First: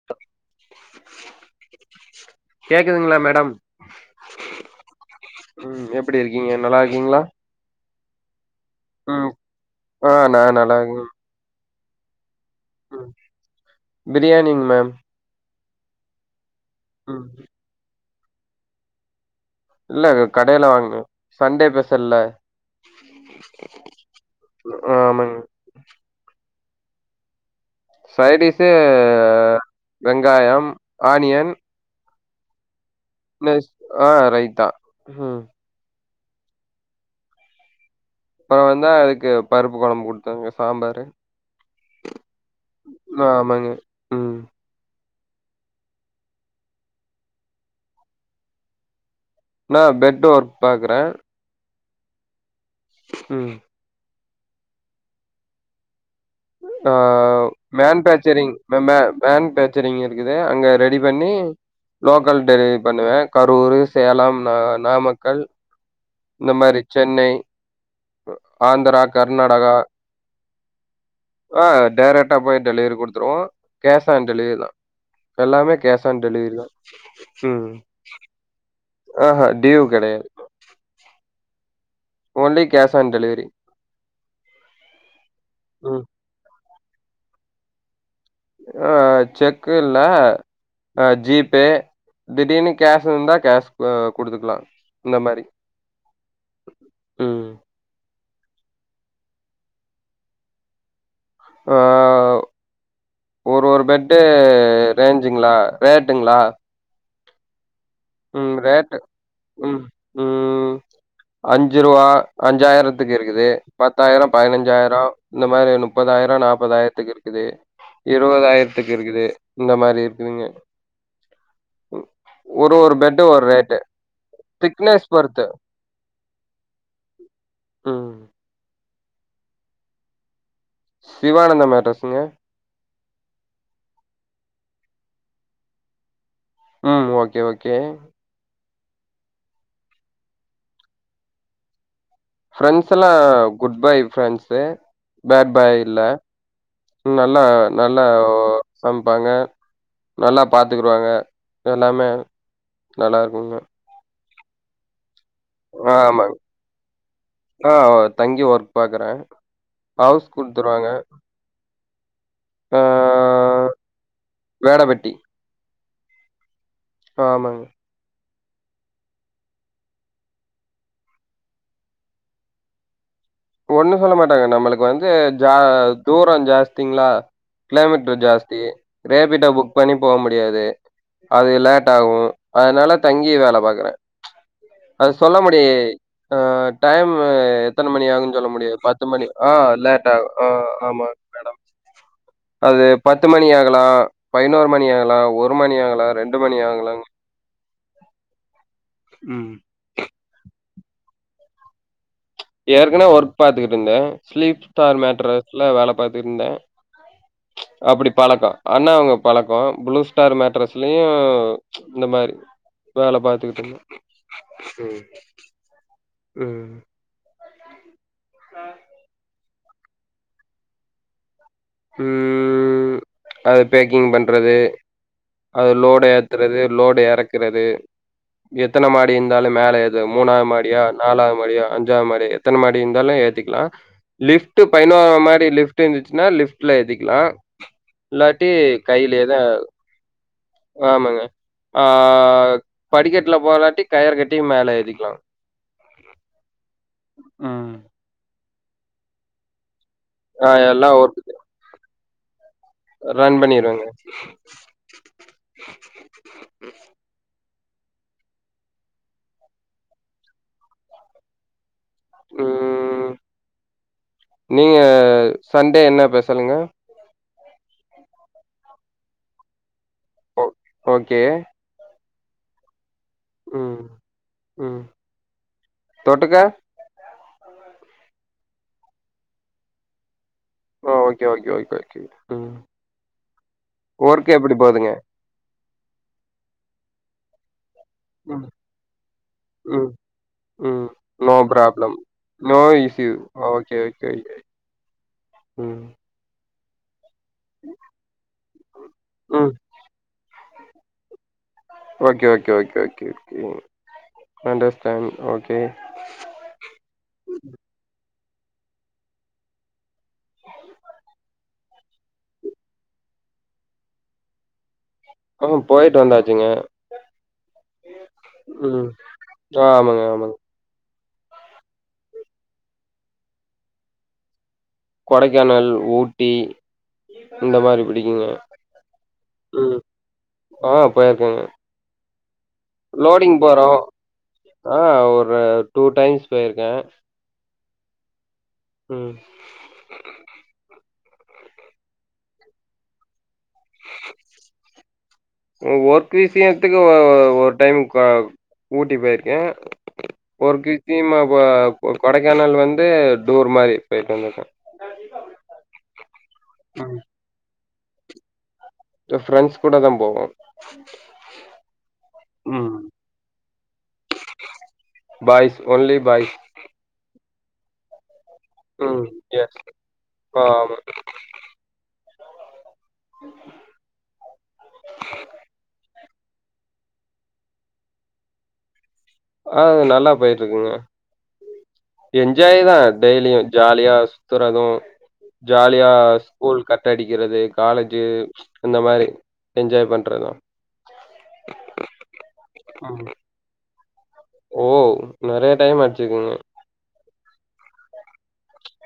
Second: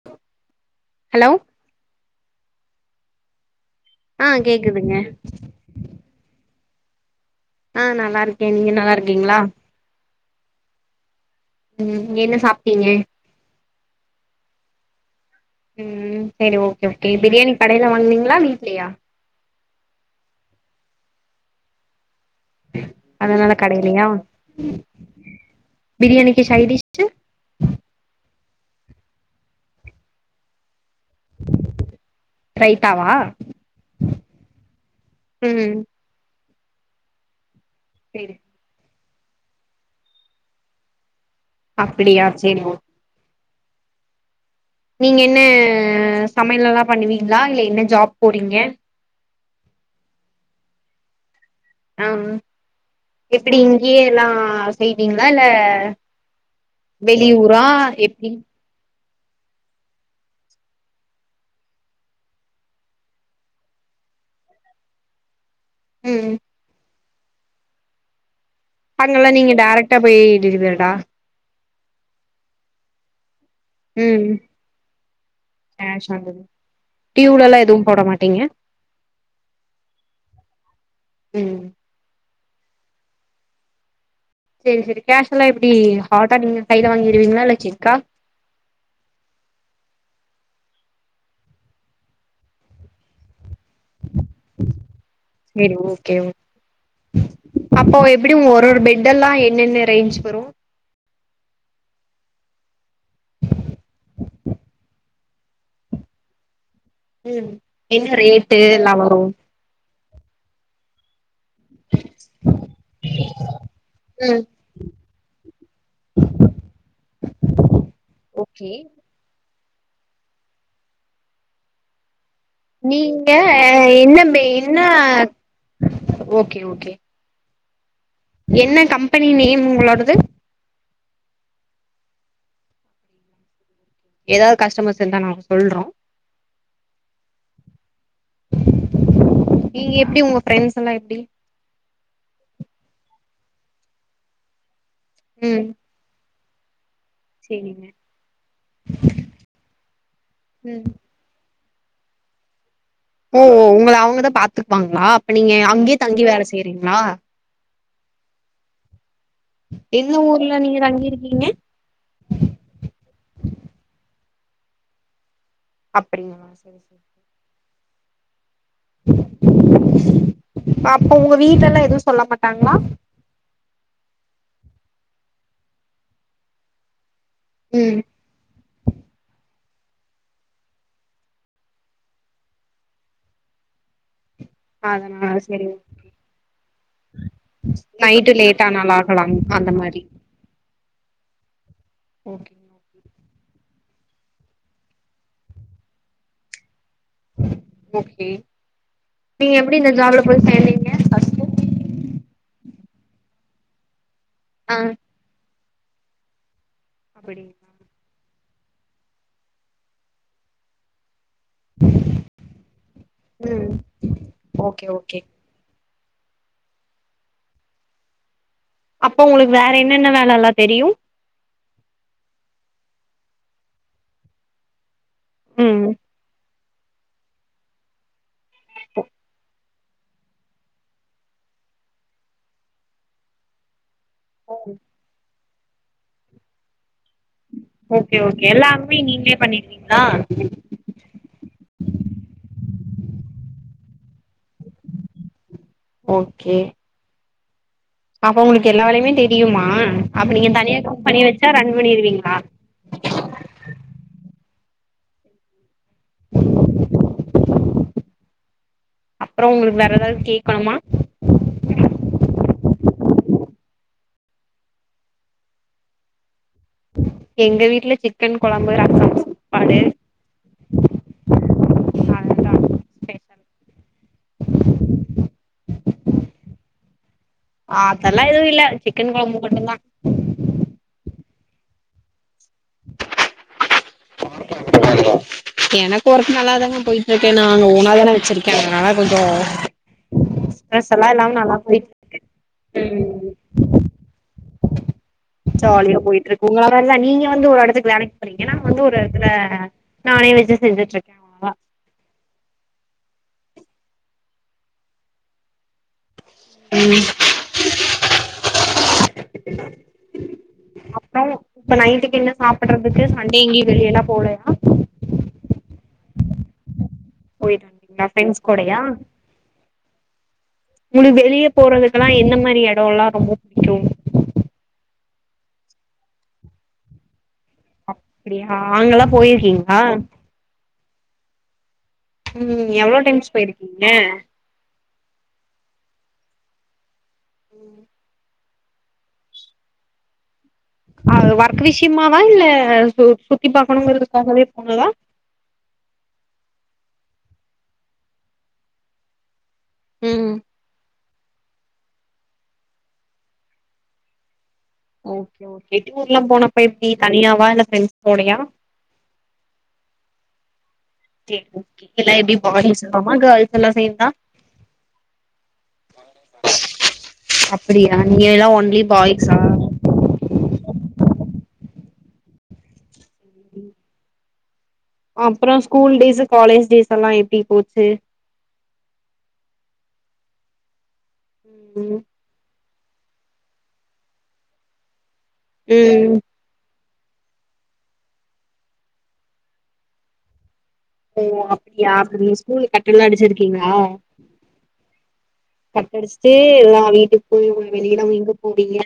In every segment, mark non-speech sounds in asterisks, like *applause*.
*unintelligible* Hello கேக்குதுங்களா madam ஆ கேக்குதுங்க ம் எப்படி இருக்கீங்க நல்லா இருக்கீங்ளா ஆ நல்லா இருக்கே நீங்க நல்லா இருக்கீங்ளா ஆ நா நல்லாருக்கே ம் என்ன சாப்ட்டீங்க பிரியாணிங் மேம் ம் செரி ஓகே ஓகே ம் பிரியாணி கடையில வாங்னீங்ளா வீட்லியா இல்ல கடையில வாங்குனே சண்டே பெஸல்ல அதனால கடையிலயா ஆமாங்க பிரியாணிக்கு சைடிஷ்ஷு சைடிஸ்சு வெங்காயம் ஆனியன் ரைத்தாவா நெஸ் ஆ ரைத்தா ம் ம் சேரி பறவந்தா அதுக்கு பருப்பு கொழம்பு குடுத்தங்க சாம்பாரு அப்படியா செரி ஓ ஆமாங்க ம் நீங்க என்ன சமையலெல்லா பண்ணுவீங்ளா இல்ல என்ன ஜாப் போறீங்க நா பெட்டு ஒர்க் பாக்குறே ஆ ம் எப்படி இங்கியே எல்லா செய்வீங்ளா இல்ல ஆ வெளியூரா எப்டி மேனுஃபேக்சரிங் மே ம‌ மேனுஃபேக்சரிங் இருக்குது அங்க ரெடி பண்ணி லோக்கல் டெலிவெரி பண்ணுவே கரூரு சேலம் ந நாமக்கல் ம் இந்த மாரி சென்னை ஆந்தரா அங்கெல்லா நீங்க கர்நாடகா டேரக்டா போய் டெலிவரிடா ஆ டேரெக்டாக போய் டெலிவரி குடுத்துடுவோ கேஷ் ஆன் ம் டெலிவரி தா எல்லாமே கேஷ் ஆன் டெலிவரி தா டியூலல்லா ம் எதுவு போட மாட்டீங்க ஆஹா டியுவ் கிடையாது ம் ஓன்லி கேஷ் ஆன் டெலிவரி செரி செரி கேஷ்லா எப்டி ம் ஹாட்டா நீங்க கையில வாங்கிருவீங்ளா இல்ல செக்கா ஆ செக்கு இல்ல ஆ ஜிபே திடீர்னு கேஷ் இருந்தா கேஷ் அ குடுத்துக்லா இந்த மாரி சேரி ஓகே ஓ ம் அப்போ எப்டி ஒரு ஒரு பெட் எல்லா என்னென்ன ரேஞ்ச் வரு ஆ ஒரு ஒரு பெட்டு ரேஞ்சுங்ளா ரேட்டுங்ளா ம் என்ன ம் எல்லா ரேட்டு வரு ம் ம் அஞ்சு ரூவா அஞ்சாயிரத்துக்கு இருக்குது பத்தாயிரோ ம் பதினஞ்சாயிரோ இந்த மாரி முப்பதாயிரம் நாப்பதாயிரத்துக்கு இருக்குது ஓகே இருபதாயிரத்துக்கு இருக்குது இந்த மாரி இருக்குதுங்க ஒ ஒரு ஒரு பெட்டு நீங்க ஒரு ரேட்டு. என்ன என்ன திக்னஸ் பொறுத்து. ஓகே ஓகே ம் என்ன கம்பெனி நேம் உங்களோடது சிவானந்தம் மேட்ரஸ்ஸுங்க எதாவது கஸ்டமர்ஸ் இருந்தா நாங்க சொல்றோ ம் ஓகே ஓகே நீங்க எப்டி உங்க ஃப்ரெண்ட்ஸ் எல்லா எப்டி ஃப்ரெண்ட்ஸ் எல்லா குட் பாய் ஃப்ரெண்ட்ஸ்சு பேட் ம் பாய் இல்ல நல்லா சேரிங்க நல்லா சமைப்பாங்க நல்லா ம் பாத்துக்குருவாக எல்லாமே ஓ உங்கள அவுங்க தா பாத்துக்குவாங்ளா அப்ப நீங்க ஆ அங்கே தங்கி ஆமாங்க. வேல செய்றீங்ளா ஆ தங்கி ஒர்க் பாக்குற எந்த ஹவுஸ் ஊர்ல குடுத்துருவாங்க தங்கிருக்கீங்க நீங்க ஆ வேட வெட்டி அப்டிங்ளா செரி செரி ஆமாங்க அப்போ உங்க வீட்டெல்லா எதுவு சொல்ல மாட்டாங்ளா ஒண்ணு சொல்ல மாட்டாங்க நம்முளுக்கு வந்து ஜ தூரோ ஜாஸ்திங்ளா ம் கிலோமீட்டர் ஜாஸ்தி ரேபிடோ புக் பண்ணி போ முடியாது அது லேட் ஆகு அதனால தங்கி வேல பாக்குற அது அதனால சொல்ல சரி முடியே அ டைமு எத்தன மணி நைட்டு ஆகுன் லேட் ஆனாலு பத்து மணி ஆகலாம் ஆ அந்த மாரி லேட் ஆகு ஆ ஆமா மேடம் ஓகே அது பத்து மணி ஆகலா பதினொரு மணி ஆகலா ஒரு மணி ஆகலா ரெண்டு மணி ஆகலா ஓகே நீங்க ம். எப்டி இந்த ஜாப்ல போய் சேந்தீங்க ஃபஸ்ட்டு ஏற்கனவே ஒர்க் பாத்துட்டு இருந்த ஸ்லீப் ஆ ஸ்டார் மேட்டர்ஸ்ல வேல பாத்துட்டு இருந்த அப்படி அப்டி பழக்கோ ஆனா அவுங்க பழக்கோ ப்ளூ ஸ்டார் மேட்ரஸ்லயு இந்த மாரி வேல பாத்துக்கிட்டு ம் இருந்த ஓகே ம் ஓகே ம் அப்போ உங்ளுக்கு வேற என்னென்ன வேல எல்லா தெரியு ம் அது பேக்கிங் பண்றது அது ம் லோடு ஏத் றது லோடு எறக்குறது எத்தன மாடி இருந்தாலு மேல ஏத் மூணாவது மாடியா நாலாவது மாடியா அஞ்சாவது மாடியா எத்தன மாடி இருந்தாலு ஏத்திக்லா லிஃப்ட் பதினோறாவது மாடி லிஃப்ட் இருந்துச்சுனா லிஃப்ட்ல ஏத்திக்லா ஓகே ஓகே எல்லாமுமே நீங்ளே பண்ணிடுவீங்ளா ஆமாங்க ஆ படிக்கட்ல போலாட்டி கயற கட்டி மேல ஏத்திக்லா ஓகே ம் அப்ப உங்ளுக்கு எல்லா வேலையுமே தெரியுமா அப்ப ஆ நீங்க தனியா எல்லாம் கம்பெணி ஒர்க் வச்சா ரன் பண்ணிருவீங்ளா ரன் பண்ணிருவங்க அப்றோ உங்ளுக்கு வேற எதாவது கேக்கணுமா ம் நீங்க சண்டே என்ன ஸ்பெசலுங்க எங்க வீட்ல சிக்கன் கொழம்பு ரசம் சாப்பாடு ஓக் ஓகே அவ்ளோதா ஸ்பெஷல் ம் ம் தொட்டுக்க அதெல்லா எதுவு இல்ல சிக்கன் கொழம்பு மட்டுந்தா ஓ ஓகே ஓகே ஒகே ஓகே ம் ஒர்க் எப்படி போதுங்க? எனக்கு ஒர்க்கு நல்லா தாங்க பொயி ஓகே நா அங்க ஓனா தான ம், வச்சிருக்கே அதுனால கொஞ்சோ ம். ம் ஸ்ட்ரெஸ் எல்லா நோ இல்லாம நல்லா போயிட்டு பிராப்ளம் இருக்கு நோ இஷ்யூ ம் ஓகே ஓகே ஓகே ம். ஜாலியா பொயிட்டு இருக்கு *unintelligible* நீங்க வந்து ஒரு எடத்துக்கு வேலைக்கு போறிங்கனா அங்க ஒரு எடத்துல ம். நானே வெச்சி செஞ்சுட்ருக்கே okay okay okay okay okay understand okay ம் அப்றோ இப்ப நைட்டுக்கு என்ன சாப்பட்றதுக்கு சண்டே எங்கியு வெளிய எல்லா போலயா ஆமா பொயிட்டு வந்தாச்சுங்க போயிட்டு வந்தீங்களா ஃப்ரெண்ட்ஸ் கூடயா ம் அ ஆமாங்க ஆமாங்க உங்ளுக்கு வெளியே போறதுக்குல்லா என்ன மாரி எடோல்லா ரொம்ப புடிக்கு கொடைக்கானல் ஊட்டி இந்த மாதிரி புடிக்குங்க அப்டியா அங்கெல்லா ம் போயிருக்கீங்களா ஆஹ போயிருக்கேங்க ம் எவ்வளோ டைம்ஸ் பொயிருக்கீங்க அ ஒரு டூ டைம்ஸ் பொயிருக்கே ம் ம் ஒர்க் விஷயமாவா இல்ல சுத்தி பாக்கணுங்ரதுக்காககே போனதா ஒர்க் விஷயத்துக்கு ஒ ஒரு டைம் ஊட்டி பெயிருக்கே ம் ஒர்க் விஷியம கொடைக்கானல் வந்து டூர் மாரி பொயிட்டு வந்ருக்கே ஓகே ஓகே டூர்லா போனா ம். பொய்ருக்கீங்க தனியாவா இல்ல ப்ரெண்ட்ஸ்கூடையா ஃப்ரெண்ட்ஸ் கூட தா போவோ ஓகே ஓகே எல்லா எப்டி ம் பைய்ஸ்ல்லாமா ஹேல்ஸ் எல்லா சேந்தா பாய்ஸ் ஒன்லி பாய்ஸ் அப்படியா நீங்க எல்லா ஒன் ம் எஸ் ஆமா ம் அப்பற ஸ்கூல் டேஸ் காலேஜ் டேஸ் எல்லா எப்டி போச்சு அ நல்லா போயிட்ருக்குங்க ம் என்ஜாய் தா டெய்லியு ஜாலியா சுத்துறது ஜாலியா ம் ஸ்கூல் கட்ட அடிக்கிறது காலேஜு இந்த மாரி என்ஜாய் பண்றதுதா ஓ அப்டியா அப்ப நீங்க ஸ்கூல் ம் கட்டலா அடிச்சிருக்கீங்ளா ஓ நெறைய டைம் கட்டு அடிச்சுக்குங்க அடிச்சுட்டு எல்லா வீட்டுக்கு போய் வெளியலா எங்க போறீங்க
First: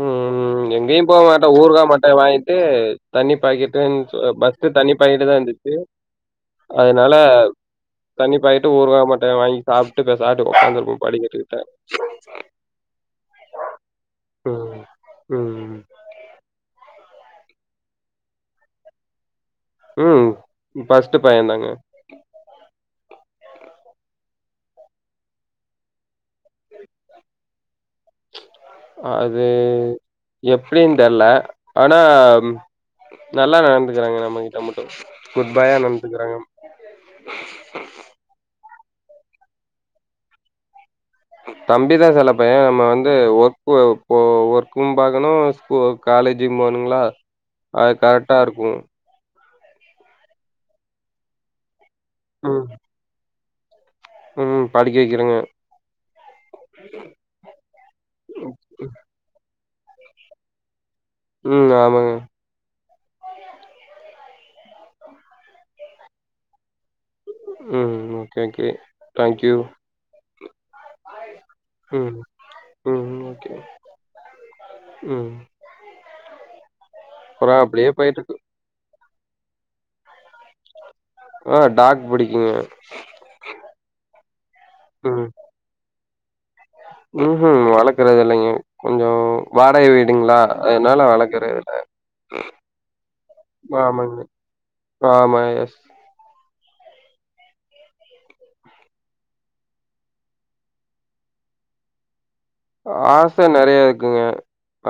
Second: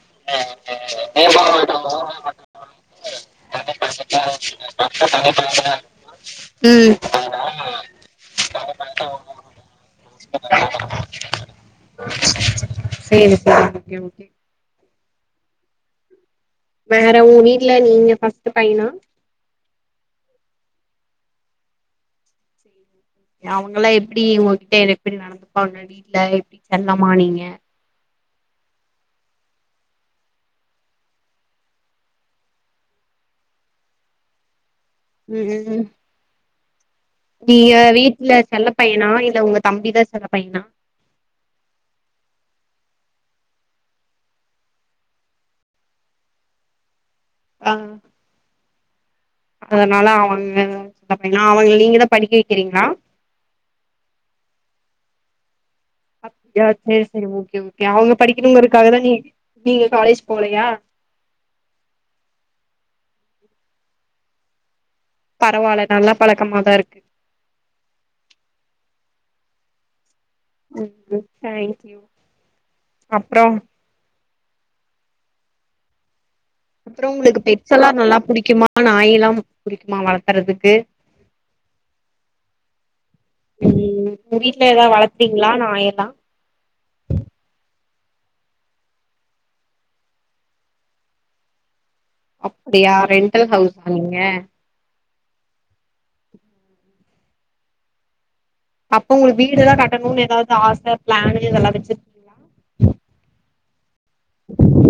ம்ம் ம் எங்கயு போக மாட்ட ஊருகா மட்ட வாங்கிட்டு தண்ணி பாக் கெட்டு ஃபர்ஸ்ட்டு தண்ணி பாக்கெட்டுதா இருந்து து ம் அதனால தண்ணி பாக்கெட்டு ஊருகா மாட்ட வாங்கி சாப்ட்டு பெசாட்டு உக்காந்துருக்கனு படுக்குறதுக்கு தா செரி செரி ஓகே ஓகே ம் ம் வேற உங்க வீடல நீங்க ஃபர்ஸ்ட்டு பையனா ம் ஃபஸ்ட்டு பைய தாங்க செரிங்க அவங்களா எப்டி உங்ககிட்ட எப்டி நடந்துப்பாங்க வீட்ல எப்டி செல்லமா நீங்க பிளாக் அது எப்டின் தெர்ல ஆனா நல்லா நடந்துக்கிறாங்க நம்மகிட்ட மட்டு ம் குட் பாயா ம் நடந்துக்கிறாங்க நீங்க வீட்ல செல்ல பையனா இல்ல உங்க தம்பிதா செல்ல பையனா தம்பிதா செல்ல பைய நம்ம வந்து ஒர்க்கு ஒர்க்கு பாக்கணு ஸ் காலேஜ்க்கு போணுங்களா ஆ அது கரெட்டாருக்கு அதனால அவங்க ஏனா அவங்கள நீங்க தா படிக்க ம் வக்கிறீங்ளா ம் படிக்க வக்கிறங்க அப்டியா செரி செரி ஓகே ஓகே அவங்க படிக்கணுங்கறதுக்காக தா நீ நீங்க காலேஜ் போலயா ம் ஆமாங்க பரவால்ல நல்ல பழக்கமாதா இருக்கு ம் ஓகே ஓகே தேங்க்யூ ம் தேங்க்யூ ம் ம் அப்றோ ஓகே ம் அப்ற உங்களுக்கு அப்றோ பெட்ஸல்லா அப்டியே நல்லா போயிட்ருக்கு புடிக்குமா நாய் எல்லா புடிக்குமா வளத்தறதுக்கு ஆ டாக் புடிக்குங்க ம் உங்க வீட்ல தாவது வளத்துறீங்களா நாயல்லா ம்ஹூம் வளக்கறது இல்லங்க கொஞ்சோ வாடக வீடுங்ளா அதனால வளக்கறது இல்ல அப்டியா ரெண்டல் ஹவுஸா நீீங்க ஆமாங்க. ஆமா எஸ் அப்ப உங்களுக்கு வீடு ஏதா கட்டணுன் எதாவது ஆச பிளான் இதெல்லா வச்சு ஆ ஆச நெறைய இருக்குங்க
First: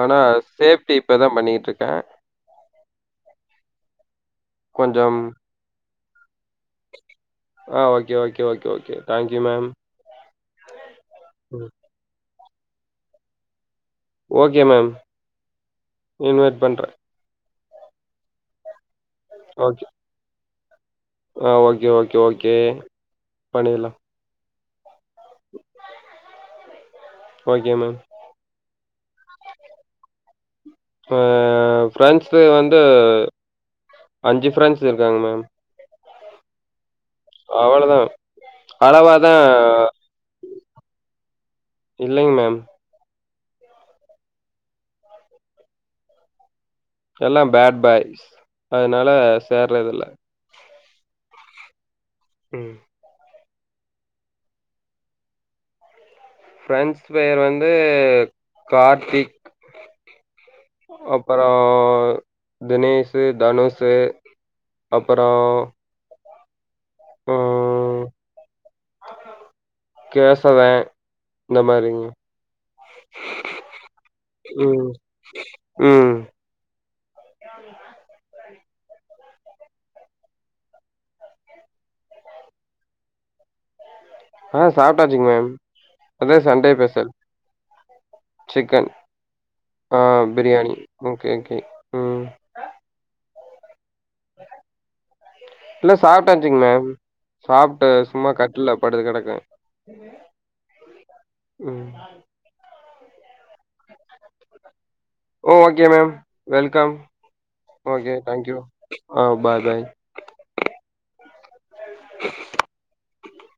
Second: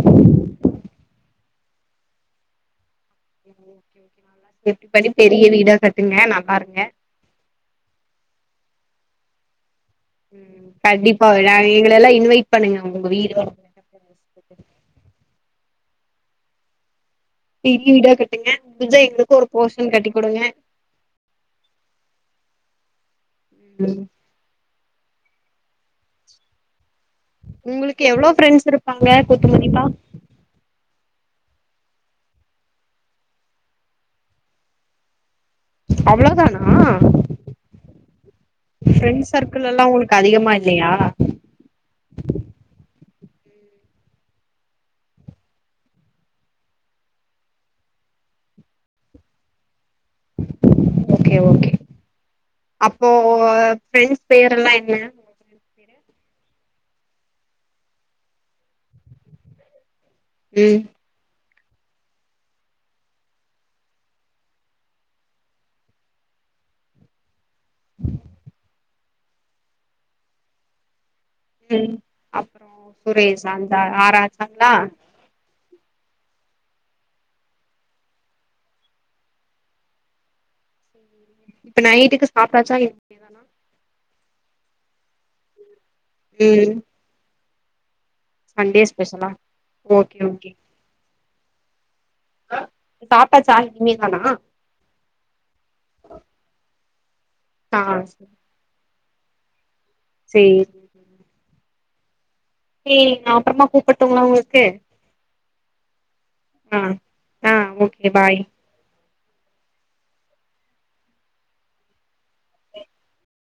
ஆனா சேஃப்ட்டி இப்பதா பண்ணிட்ருக்கே. *inaudible* ஓகே ஓகே நல்லா சேப்டி பண்ணி கொஞ்சம் பெரிய வீடா கட்டுங்க நல்லா இருங்க. ஆ okay okay okay okay thank you ma'am. ம் கண்டிப்பா ஒருநாள் ம். எங்களையெல்லா இன்வைட் பண்ணுங்க உங்குங்க வீடு ஓகே மேம் இன்வைட் பண்றே. பெரிய வீடா கட்டுங்க முடிஞ்சா எங்குளுக்கு ஒரு ஓகே. போர்ஷன் கட்டி குடுங்க. ஆ ஓகே ஓகே ஓகே பண்ணிர்லா. ம் ஓகே மேம். உங்குளுக்கு எவ்ளோ ப்ரெண்ஸ் இருப்பாங்க குத்துமதிப்பா? அ ஃப்ரெண்ஸு வந்து அஞ்சு ஃப்ரெண்ஸ் இருக்காங்க மேம். அவ்ளோ தானா? அவ்வளோதான். அளவா ஃப்ரெண்ஸ் தான் சர்க்கிள் எல்லா உங்குளுக்கு அதிகமா இல்லையா? இல்லைங் மேம். எல்லா பேட் பாய்ஸ் அதனால சேர்றதுல்ல. Okay okay. ம். அப்போ ஒ ஃபிரெண்ஸ் பேர் எல்லா என்ன? *inaudible* ஃப்ரெண்ஸ் பெரு வந்து கார்த்திக் ம் அப் ப்பறோ தினேஷு தனுஷு அப்பறோ ம் கேசவே ம் அப்புறோ சுரேஷ் அந்த ஆறு ஆச்சாங்ளா? ம் ம். இப்ப நைட்டுக்கு சாப்ட்டாசா இல் ஆ சாப்ட்டாச்சுங் மேம் அதா சண்டே ம் பெஷல். சண்டே சிக்கன் ஸ்பெஷலா ஆ okay okay biryani. Okay okay ம். சாப்ட்டாசான் எல்லா சாப்ட்டாச்சுங் மேம் ஆ சாப்ட்டு சும்மா கட்டுல்ல படுத்து கெடக்கே. சேர் ம். சேரி நா அப்பறமா கூப்பட்டுங்ளா உங்களுக்கு? ஓ ஓகே மேம் ஆ வெல்கம் ஆ ஓகே பாய் தேங்க்யூ ஆ பா பாய்.